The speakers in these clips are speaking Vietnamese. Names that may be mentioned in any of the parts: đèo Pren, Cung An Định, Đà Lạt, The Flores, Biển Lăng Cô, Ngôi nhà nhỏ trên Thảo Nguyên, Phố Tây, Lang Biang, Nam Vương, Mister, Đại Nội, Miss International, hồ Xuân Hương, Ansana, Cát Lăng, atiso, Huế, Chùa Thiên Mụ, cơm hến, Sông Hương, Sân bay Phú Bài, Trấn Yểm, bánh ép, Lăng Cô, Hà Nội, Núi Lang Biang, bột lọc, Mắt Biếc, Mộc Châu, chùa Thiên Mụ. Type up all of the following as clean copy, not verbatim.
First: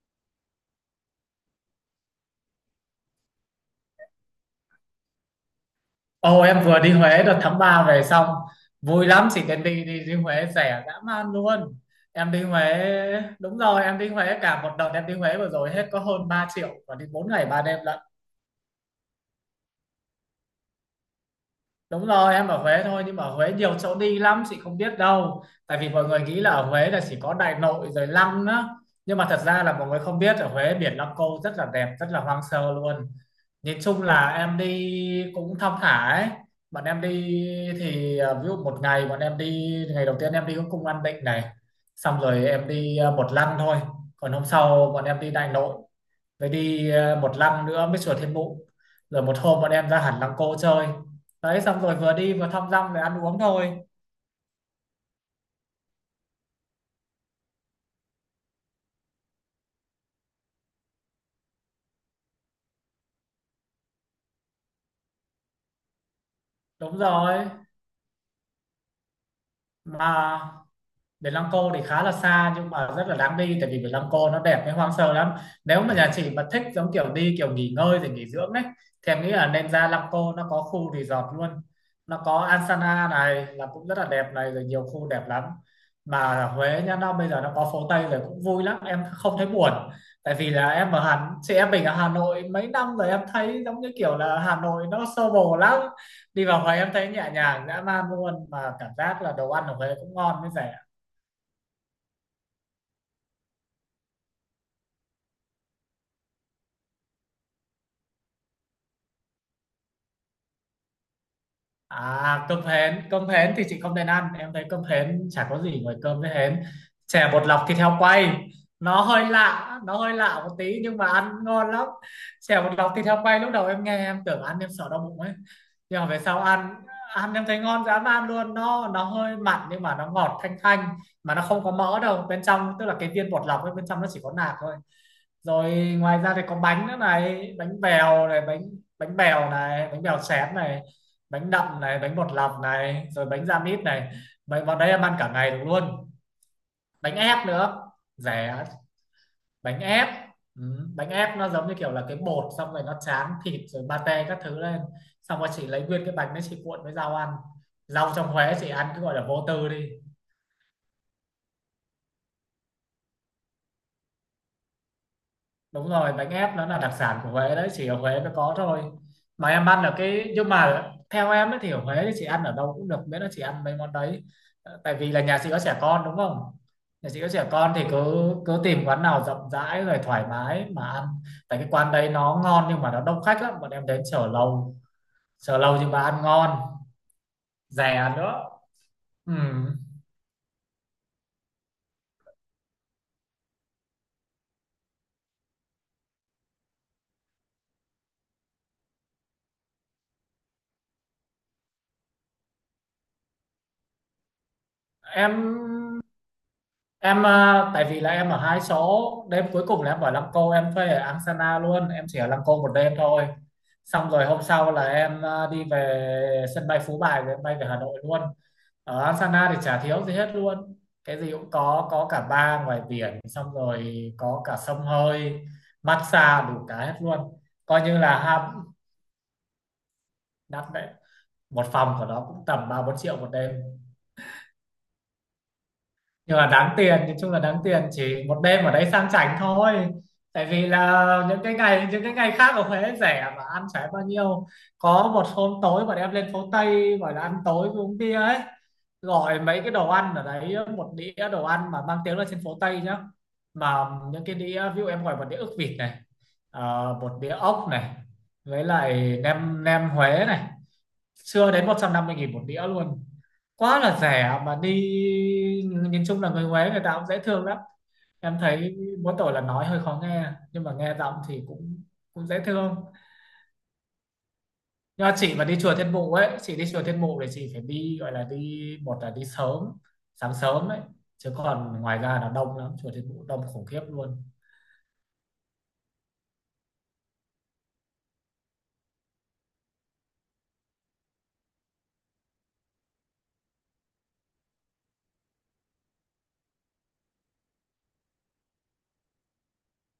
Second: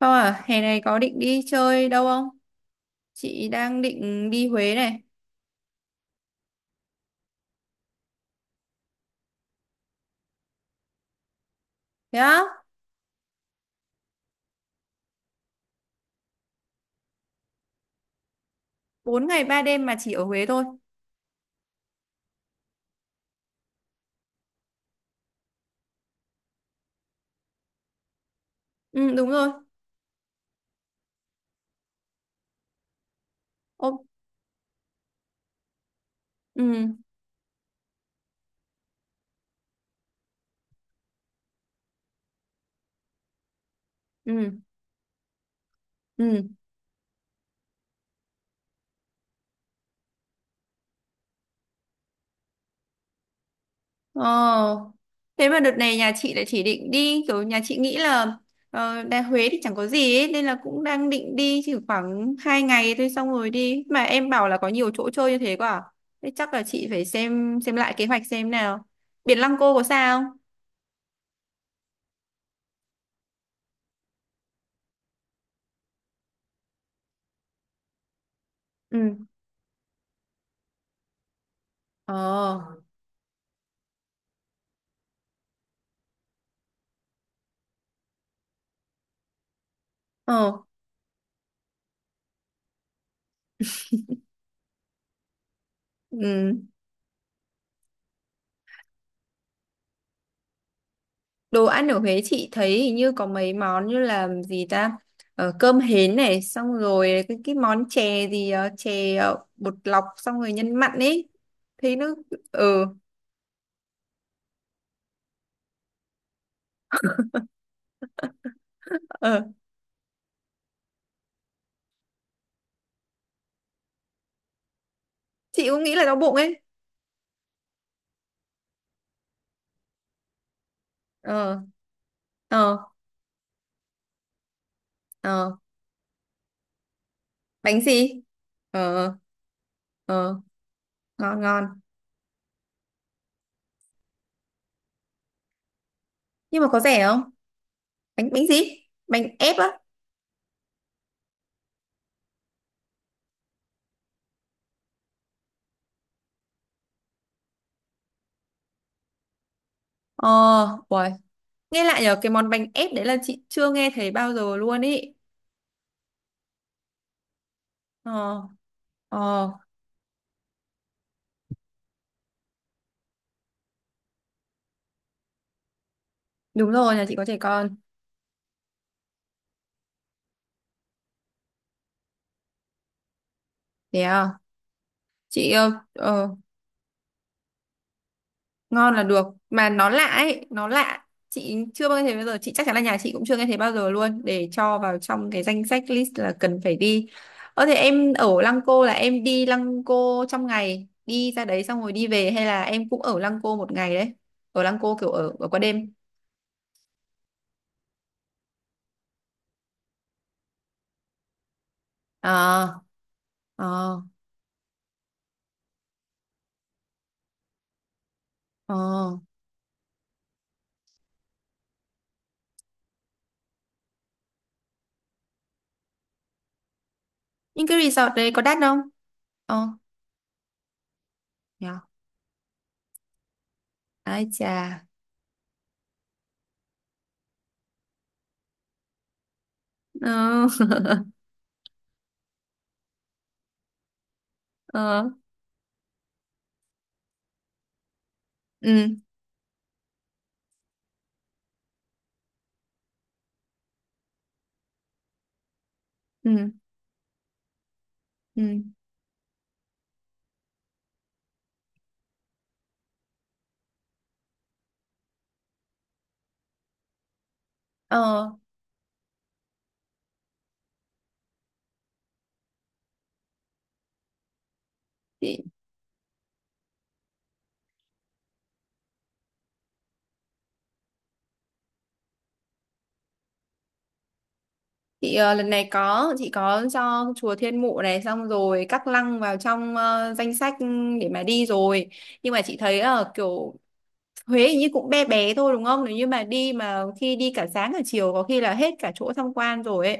Không à, hè này có định đi chơi đâu không? Chị đang định đi Huế này. Ồ em vừa đi Huế đợt tháng 3 về xong vui lắm, chỉ cần đi đi đi Huế rẻ dã man luôn. Thế Em á. đi Huế đúng rồi Em đi Huế cả một đợt, em đi Huế vừa rồi hết có hơn 3 triệu và đi 4 ngày 3 đêm lận. 4 ngày 3 đêm mà chỉ ở Huế thôi. Đúng rồi, em ở Huế thôi nhưng mà ở Huế nhiều chỗ đi lắm chị không biết đâu. Tại vì mọi người nghĩ là ở Huế là chỉ có Đại Nội rồi Lăng á. Ừ, Nhưng mà đúng thật rồi. ra là mọi người không biết ở Huế biển Lăng Cô rất là đẹp, rất là hoang sơ luôn. Nhìn Ô, chung là em đi cũng thong thả ấy. Bọn ừ, em đi ví dụ một ngày bọn em đi, ngày đầu tiên em đi cũng cung An Định này. Xong rồi em đi một lăng thôi. Còn hôm ừ, sau bọn em đi Đại Nội. ừ. Với đi một lăng nữa mới chùa Thiên Mụ. Rồi một hôm bọn em ra hẳn Lăng Cô chơi, đấy xong rồi vừa đi vừa thăm dăm về ăn uống thôi. ờ Thế mà đợt này nhà chị lại chỉ định đi, kiểu nhà chị nghĩ là Đà Huế thì chẳng có gì ấy, nên là cũng đang định đi chỉ khoảng 2 ngày thôi xong rồi đi. Mà em bảo là có nhiều chỗ chơi như thế quá à? Thế chắc là chị Đúng phải rồi, xem lại kế hoạch xem nào. Biển Lăng Cô có sao không? mà Biển Lăng Cô thì khá là xa nhưng mà rất là đáng đi, tại vì Biển Lăng Cô nó đẹp với hoang sơ lắm. Nếu mà nhà chị mà thích giống kiểu đi kiểu nghỉ ngơi rồi nghỉ dưỡng đấy, Ừ. thì em nghĩ là nên ra Lăng Cô, nó có khu resort luôn. Nó có Ờ. Ansana này là cũng rất là đẹp này, rồi nhiều khu đẹp lắm. Mà ở Huế nhá, nó bây giờ nó có phố Tây rồi cũng vui lắm, em không thấy buồn. Tại vì Ờ. là em ở Hà, chị em mình ở Hà Nội mấy năm rồi, em thấy giống như kiểu là Hà Nội nó xô bồ lắm. Đi Ừ. vào Huế em thấy nhẹ nhàng dã man luôn, mà cảm giác là đồ ăn ở Huế cũng ngon với rẻ. Đồ ăn ở Huế chị thấy hình như có mấy món như là gì ta, cơm hến này, xong rồi cái món chè gì, chè bột lọc xong rồi nhân mặn ấy, thấy nó... À Ừ. Cơm hến thì chị không nên ăn, em thấy cơm hến chả có gì ngoài cơm với hến. Chè bột lọc thịt heo quay, ờ nó hơi lạ một tí nhưng mà ăn ngon lắm. Chè bột lọc thịt heo quay lúc đầu em nghe em tưởng ăn em sợ đau bụng ấy. chị cũng nghĩ Nhưng là mà đau về bụng sau ấy. ăn, ăn em thấy ngon dám ăn luôn, nó hơi mặn nhưng mà nó ngọt thanh thanh mà nó Ờ. không có mỡ đâu. Bên trong Ờ. tức là cái viên bột lọc ấy, bên trong nó chỉ có nạc thôi. Ờ. Rồi ngoài ra thì có bánh nữa này, Bánh bánh gì? bèo này, Ờ. Bánh bèo Ờ. xém này, Ngon bánh ngon. đậm này, bánh bột lọc này, rồi bánh da mít này. Bánh vào đấy em ăn cả ngày được luôn. Nhưng mà có rẻ Bánh không? ép nữa, Bánh bánh rẻ. gì, bánh ép á? Bánh ép, ừ. Bánh ép nó giống như kiểu là cái bột xong rồi nó tráng thịt rồi pate các thứ lên, xong rồi chị lấy nguyên cái bánh đấy chị cuộn với rau ăn. Rau trong Huế chị ăn cứ gọi là vô tư đi. Ờ. Uầy. Nghe lại nhờ cái món bánh ép đấy là chị chưa nghe thấy bao giờ luôn ý. Đúng rồi, bánh ép nó là đặc sản của Huế đấy, chỉ ở Huế mới Ờ. có thôi. Mà Ờ. em ăn ở cái, nhưng mà theo em ấy thì ở Huế thì chị ăn ở đâu cũng được miễn là chị ăn mấy món đấy. Ờ, tại vì là nhà chị có trẻ con đúng không, Đúng rồi, nhà nhà chị chị có có trẻ trẻ con con. thì cứ cứ tìm quán nào rộng rãi rồi thoải mái mà ăn. Tại cái quán đấy nó ngon nhưng mà nó đông khách lắm, bọn em Thế đến chờ à. lâu, Chị chờ lâu nhưng mà ăn ngon, rẻ nữa. ngon là được, Ừ. mà nó lạ ấy, nó lạ, chị chưa bao giờ nghe thấy bao giờ, chị chắc chắn là nhà chị cũng chưa nghe thấy bao giờ luôn, để cho vào trong cái danh sách list là cần phải đi. Thế em ở Lăng Cô là em đi Lăng Cô trong ngày đi ra đấy xong rồi đi về, hay là em cũng ở Lăng Cô một ngày đấy? Ở Lăng Cô kiểu ở qua em đêm? Tại vì là em ở hai số đêm cuối cùng là em ở Lăng Cô, em thuê ở Angsana luôn, em chỉ ở Lăng Cô một Ờ. đêm thôi. Ờ. Xong rồi hôm sau là em đi về sân bay Phú Bài rồi em bay về Hà Nội luôn. Ờ. Ở Angsana thì chả thiếu gì hết luôn, cái gì cũng có cả bar ngoài biển, xong rồi có cả sông hơi, massage đủ cả hết luôn. Nhưng cái Coi như resort là đấy có đắt ham, không? Ờ. đắt đấy, một Yeah. phòng của nó cũng tầm 3-4 triệu một đêm. Ai chà. Nhưng mà đáng tiền, nói chung là đáng tiền, chỉ một đêm ở đấy sang chảnh thôi. Ờ. Tại vì là những cái ngày khác ở Huế rẻ mà ăn chả bao nhiêu. Ờ. Có một hôm tối bọn em lên phố Tây gọi là ăn tối với uống bia ấy, Ừ. gọi mấy cái đồ ăn ở đấy, một đĩa đồ ăn mà mang tiếng là trên phố Tây nhá, mà những cái đĩa ví dụ em gọi một đĩa ức vịt này, Ừ. ờ, một đĩa ốc này, Ừ. với lại nem nem Huế này, chưa đến 150.000 một đĩa luôn, quá là rẻ mà đi. Nhìn chung là người Huế người ta cũng dễ thương lắm, Ờ. em thấy mỗi tội là nói hơi khó nghe, nhưng mà nghe giọng thì cũng cũng dễ thương. Nhưng mà chị Chị... mà đi chùa Thiên Mụ ấy, chị đi chùa Thiên Mụ thì chị phải đi, gọi là đi một là đi sớm, sáng sớm ấy, chứ còn ngoài ra là đông lắm, chùa Thiên Mụ đông khủng khiếp luôn. Chị lần này có chị cho chùa Thiên Mụ này xong rồi Cát Lăng vào trong danh sách để mà đi rồi. Nhưng mà chị thấy kiểu Huế hình như cũng bé bé thôi đúng không? Nếu như mà đi mà khi đi cả sáng cả chiều có khi là hết cả chỗ tham quan rồi ấy.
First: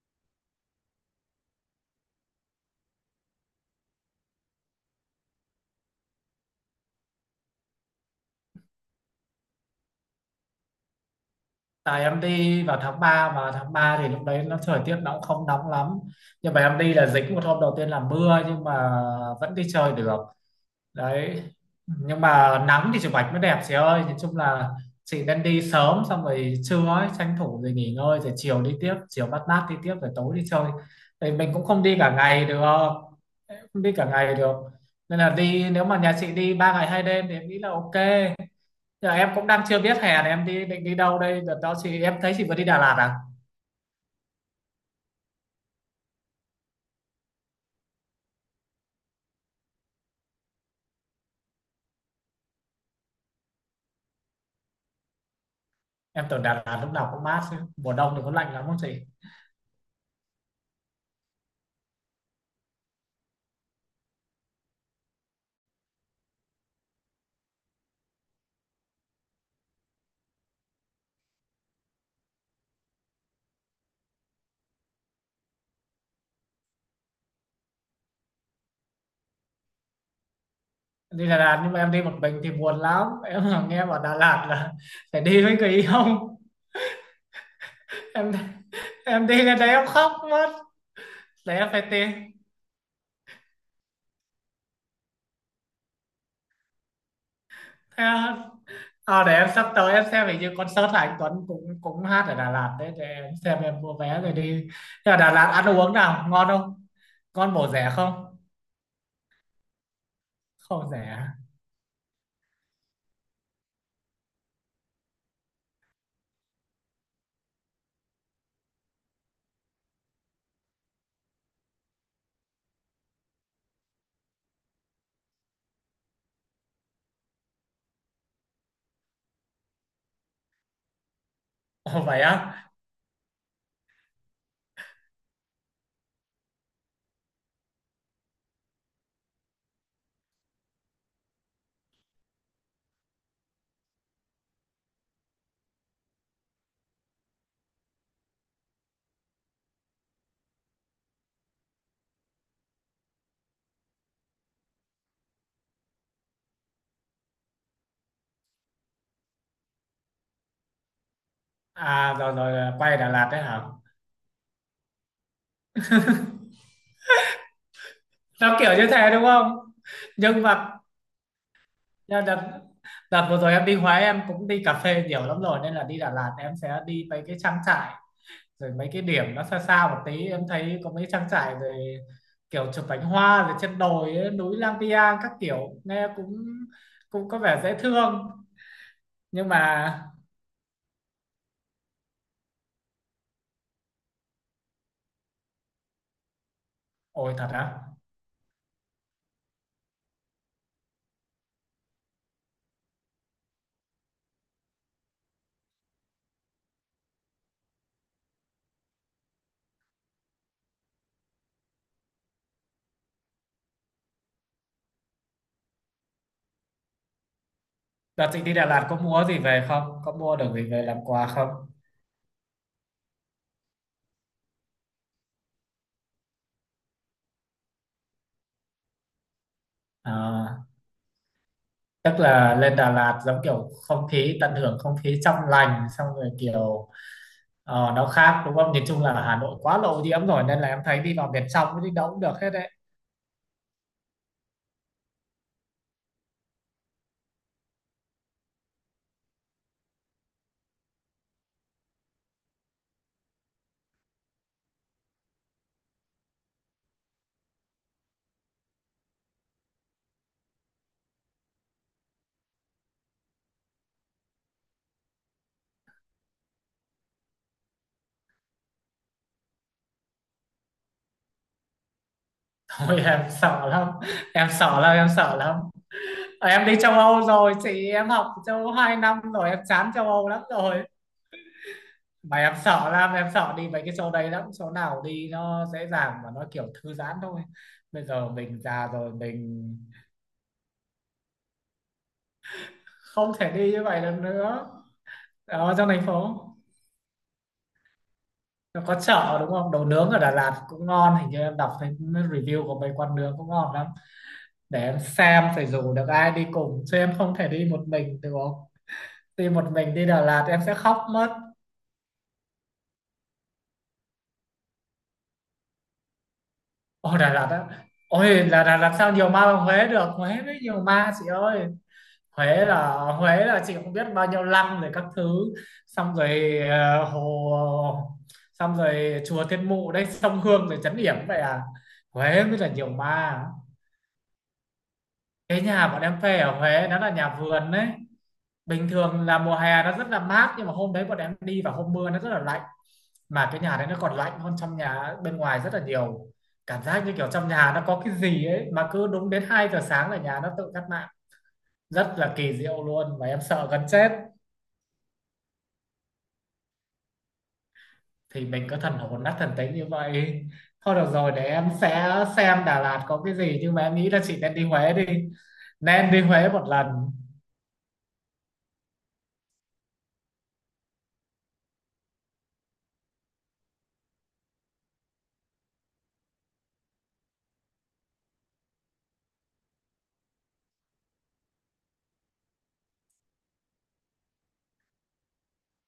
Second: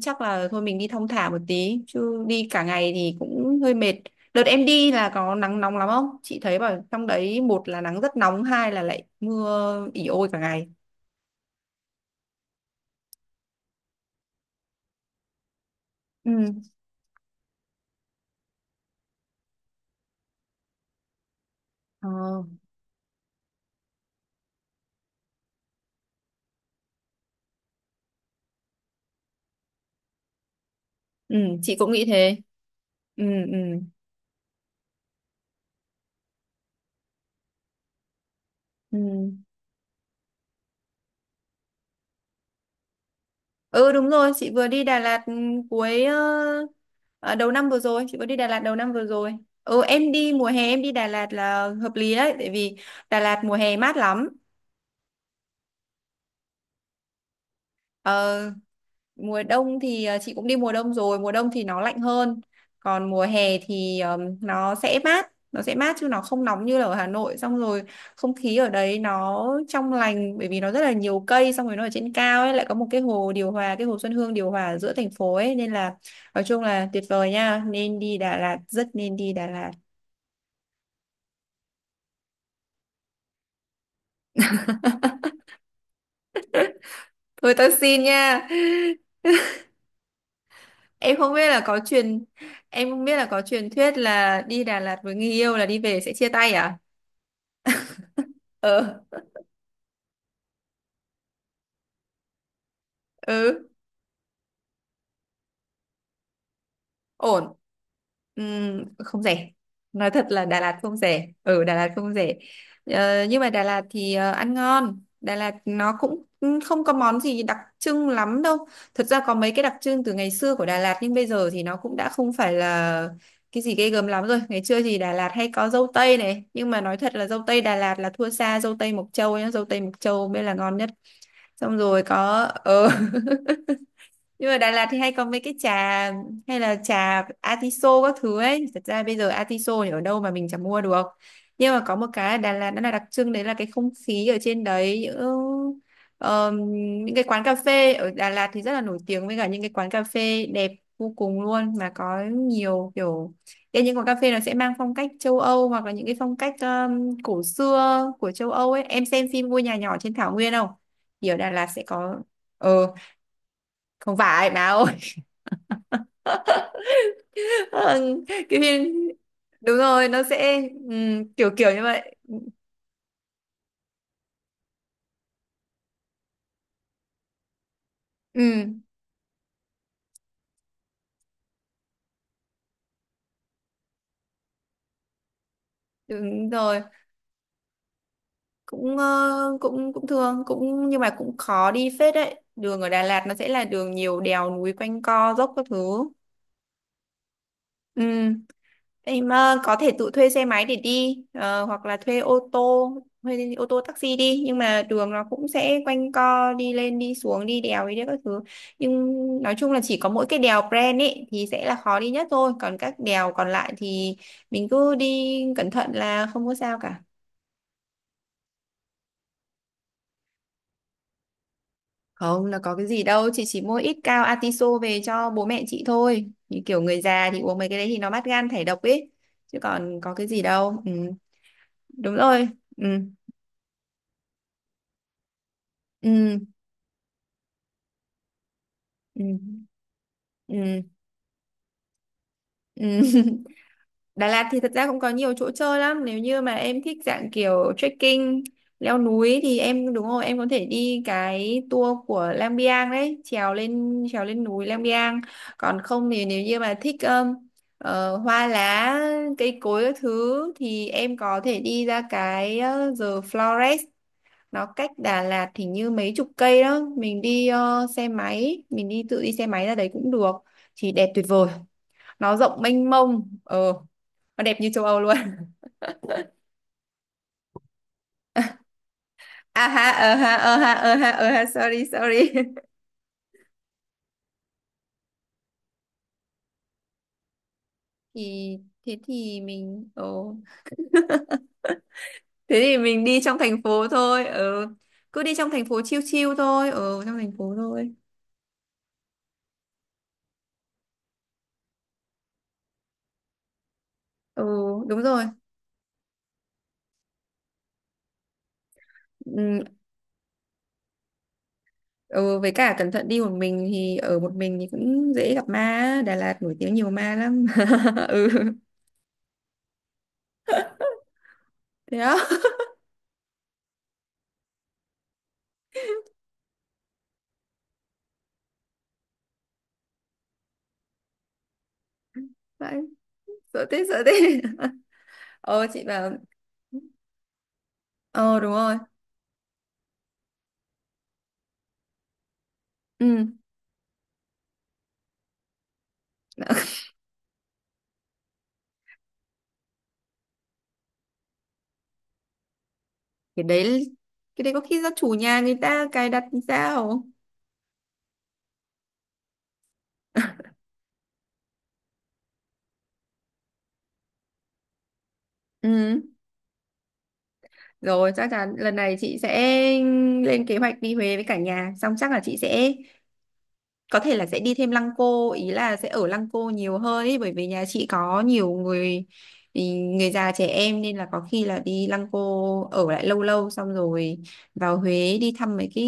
Chắc là thôi mình đi thong thả một tí chứ đi cả ngày thì cũng hơi mệt. Đợt em đi là có nắng nóng lắm không? Chị thấy bảo trong đấy một là nắng rất nóng, hai là lại mưa ỉ ôi cả ngày. Tại em đi vào tháng 3 mà tháng 3 thì lúc đấy nó thời tiết nó cũng không nóng lắm, nhưng Ừ. mà em đi là dính một hôm đầu tiên là mưa nhưng mà vẫn đi chơi được đấy. Ờ. Nhưng mà nắng thì chụp ảnh mới đẹp chị ơi, nói chung là chị nên đi sớm, xong rồi trưa ấy tranh thủ rồi nghỉ ngơi, rồi chiều đi tiếp, chiều mát mát đi tiếp, rồi tối đi chơi, thì Ừ, mình cũng chị không cũng đi nghĩ cả thế. ngày được, không Ừ, ừ. đi cả ngày được. Nên là đi nếu mà nhà chị đi 3 ngày 2 đêm thì em nghĩ là ok. Ừ. Giờ em cũng đang chưa biết hè này em đi, định đi đâu đây. Đợt đó chị, em thấy chị vừa đi Đà Lạt à, Ừ, đúng rồi, chị vừa đi Đà Lạt. Ừ, cuối ờ, đầu năm vừa rồi chị vừa đi Đà Lạt đầu năm vừa rồi. Ừ, em đi mùa hè, em đi Đà Lạt là hợp lý đấy, tại vì Đà Lạt mùa hè mát lắm. em tưởng Đà Lạt lúc nào cũng mát chứ, mùa đông thì có Ờ, lạnh lắm không chị? mùa đông thì chị cũng đi mùa đông rồi, mùa đông thì nó lạnh hơn. Còn mùa hè thì nó sẽ mát, nó sẽ mát chứ nó không nóng như là ở Hà Nội, xong rồi không khí ở đấy nó trong lành bởi vì nó rất là nhiều cây, xong rồi nó ở trên cao ấy, lại có một cái hồ điều hòa, cái hồ Xuân Hương điều hòa ở giữa thành phố ấy, nên là nói chung là tuyệt vời nha, nên đi Đà Lạt, rất nên đi Đà Lạt. Đi Đà Lạt nhưng mà em đi một mình thì buồn lắm em, là nghe bảo Đà Lạt là phải đi với người yêu. Thôi tao xin em nha. em đi lên đấy em khóc mất, em không biết để là em có phải tìm. truyền Em không biết là có truyền thuyết là đi Đà Lạt với người yêu là đi về sẽ chia tay à? Thế à, Ờ. Để em sắp tới em xem hình như concert là anh Tuấn cũng cũng hát ở Đà Lạt đấy, để em xem Ừ. em mua vé rồi đi. Nhưng mà Đà Lạt ăn uống nào ngon không, Ổn. ngon bổ rẻ không? Không rẻ. Nói thật là Đà Lạt Không không rẻ, rẻ. ở Đà Lạt không rẻ. Nhưng mà Đà Lạt thì ăn ngon. Đà Lạt nó cũng không có món gì đặc trưng lắm đâu. Thật ra có mấy cái đặc trưng từ ngày xưa của Đà Lạt, nhưng bây giờ thì nó cũng đã không phải là cái gì ghê gớm lắm rồi. Ngày xưa thì Đà Lạt hay có dâu tây này, nhưng mà nói thật là dâu tây Đà Lạt là thua xa dâu tây Mộc Châu nhá, dâu tây Mộc Châu mới là ngon nhất. Xong Ồ, rồi vậy có á. Nhưng mà Đà Lạt thì hay có mấy cái trà, hay là trà atiso các thứ ấy. Thật ra bây giờ atiso thì ở đâu mà mình chẳng mua được. Nhưng mà có một cái ở Đà Lạt nó là đặc trưng đấy, là cái không khí ở trên đấy, ờm, những cái quán cà phê ở Đà Lạt thì rất là nổi tiếng, với cả những cái quán cà phê đẹp vô cùng luôn, mà có nhiều kiểu. Thế những quán cà phê nó sẽ mang phong cách châu Âu, hoặc là những cái phong cách cổ xưa của châu Âu ấy. Em xem phim Ngôi nhà nhỏ trên Thảo Nguyên không? Thì ở Đà Lạt sẽ À có. rồi rồi, ờ quay Đà Lạt đấy hả? Không phải báo. Vâng, Nó cái kiểu phim. như thế đúng không? Đúng rồi, nó Nhưng sẽ mà kiểu kiểu như vậy. nhưng đợt đợt vừa rồi em đi Huế em cũng đi cà phê nhiều lắm rồi, nên là đi Đà Lạt em sẽ đi mấy cái trang trại, Ừ, rồi mấy cái điểm nó xa xa một tí, em thấy có mấy trang trại rồi, kiểu chụp cánh hoa rồi trên đồi ấy, núi Lang Biang các kiểu, nghe cũng đúng rồi, cũng có vẻ dễ thương. cũng Nhưng ờ, cũng cũng mà thương cũng, nhưng mà cũng khó đi phết đấy, đường ở Đà Lạt nó sẽ là đường nhiều đèo núi quanh co dốc các thứ. ôi thật á? Ừ, em có thể tự thuê xe máy để đi, hoặc là thuê ô tô, taxi đi, nhưng mà đường nó cũng sẽ quanh co, đi lên đi xuống, đi đèo đi đấy các thứ. Nhưng nói chung là chỉ có mỗi cái đèo Pren ấy thì sẽ là khó đi nhất thôi, còn các đèo còn lại thì mình cứ đi cẩn thận là không có sao cả. Đợt chị đi Đà Lạt có mua gì về không, có mua được gì về làm quà không? Không là có cái gì đâu, chị chỉ mua ít cao atiso về cho bố mẹ chị thôi. Như kiểu người già thì uống mấy cái đấy thì nó mát gan thải độc ấy, chứ còn có cái gì À, đâu. Ừ, tức đúng rồi. là lên Ừ. Đà Lạt giống kiểu không khí, tận hưởng không khí trong lành, xong rồi Ừ. kiểu ờ, nó khác đúng không? Nhìn chung là Ừ. Hà Nội quá là ô rồi, nên là em Ừ. thấy đi vào miền trong đi đâu cũng được hết đấy. Ừ. Đà Lạt thì thật ra cũng có nhiều chỗ chơi lắm, nếu như mà em thích dạng kiểu trekking leo núi thì em, đúng rồi, em có thể đi cái tour của Lang Biang đấy, trèo lên núi Lang Biang. Còn không thì nếu như mà thích hoa lá cây cối các thứ thì em có thể đi ra cái The Flores. Nó cách Đà Lạt thì như mấy chục cây đó, mình đi xe máy, mình đi tự đi xe máy ra đấy cũng được, thì đẹp tuyệt vời, nó rộng mênh Thôi em mông. sợ Ờ lắm, nó em đẹp như sợ châu lắm, Âu em luôn. sợ lắm. Ờ, em đi châu Âu rồi chị, em học châu Âu 2 năm rồi, em À ha, chán châu ờ Âu ha, lắm ờ ha, rồi. ờ ha, ờ ha, sorry sorry. Mà em sợ lắm, em sợ đi mấy cái chỗ đấy lắm, chỗ nào đi nó dễ dàng và nó kiểu thư giãn thôi. Bây giờ thì mình già thế rồi thì mình mình ồ Thế thì mình đi không trong thể thành đi như phố vậy được thôi. Ừ, nữa. cứ đi trong thành Ở phố trong chiêu thành chiêu phố. thôi. Ừ, trong thành phố thôi. Nó có chợ đúng không, đồ nướng ở Đà Lạt cũng ngon, hình như em đọc thấy review của mấy quán nướng cũng ngon lắm. Ừ, Để em đúng rồi. xem phải rủ được ai đi cùng chứ em không thể đi một mình được, không đi Ừ, một mình. Đi Đà Lạt em sẽ khóc mất. ừ, với cả cẩn thận, đi một mình thì ở một mình thì cũng dễ gặp ma á. Đà Lạt nổi tiếng nhiều ma Ôi Đà Lạt lắm. á, Ừ. ôi là Đà Lạt sao nhiều ma bằng Huế được, Huế mới nhiều ma chị ơi. Thế đó. Huế là Huế là chị không biết bao nhiêu lăng rồi các thứ, xong rồi ờ, hồ, xong rồi chùa Thiên Mụ đây, sông Hương rồi trấn Yểm, vậy à, Huế mới là Đấy, nhiều ma. sợ thế sợ thế. Cái Ờ, chị nhà bọn bảo. em thuê ở Huế nó là nhà vườn đấy, Ờ, đúng rồi. bình thường là mùa hè nó rất là mát nhưng mà hôm đấy bọn em đi vào hôm mưa nó rất là lạnh, Ừ. mà cái nhà đấy nó còn lạnh hơn trong nhà bên ngoài rất là nhiều. Cảm giác như kiểu trong nhà nó có cái gì ấy, mà cứ đúng đến 2 giờ sáng là nhà nó tự tắt mạng, rất là kỳ diệu luôn, và em cái sợ gần đấy chết. cái đấy có khi do chủ nhà người ta cài đặt thì sao? Thì mình cứ thần hồn nát thần tính như vậy. Thôi được rồi, để em sẽ xem Đà Lạt có cái gì, nhưng mà em nghĩ là chị nên đi Huế đi, Ừ, nên đi Huế một lần. rồi chắc chắn lần này chị sẽ lên kế hoạch đi Huế với cả nhà, xong chắc là chị sẽ có thể là sẽ đi thêm Lăng Cô, ý là sẽ ở Lăng Cô nhiều hơn ý, bởi vì nhà chị có nhiều người ý, người già trẻ em, nên là có khi là đi Lăng Cô ở lại lâu lâu xong rồi vào Huế đi thăm mấy cái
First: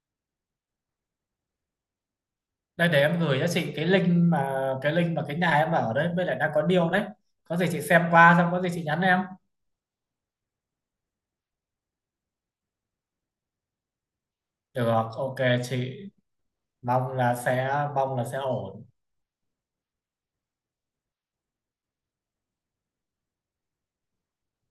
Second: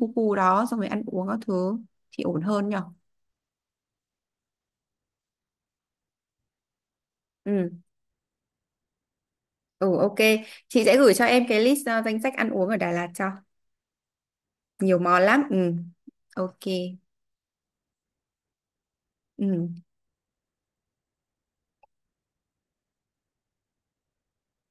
khu khu đó, xong rồi ăn uống các thứ thì ổn hơn nhở. Đây để em gửi cho chị cái link mà, cái nhà em ở đấy với lại đang có deal đấy. Có gì Ừ. chị xem qua xong có gì chị nhắn em. Ừ. Ok. Chị sẽ gửi cho em cái list, danh sách ăn uống ở Đà Lạt cho, nhiều Được, món ok lắm. Ừ. chị. Ok. mong là sẽ Mong là sẽ ổn. Ừ.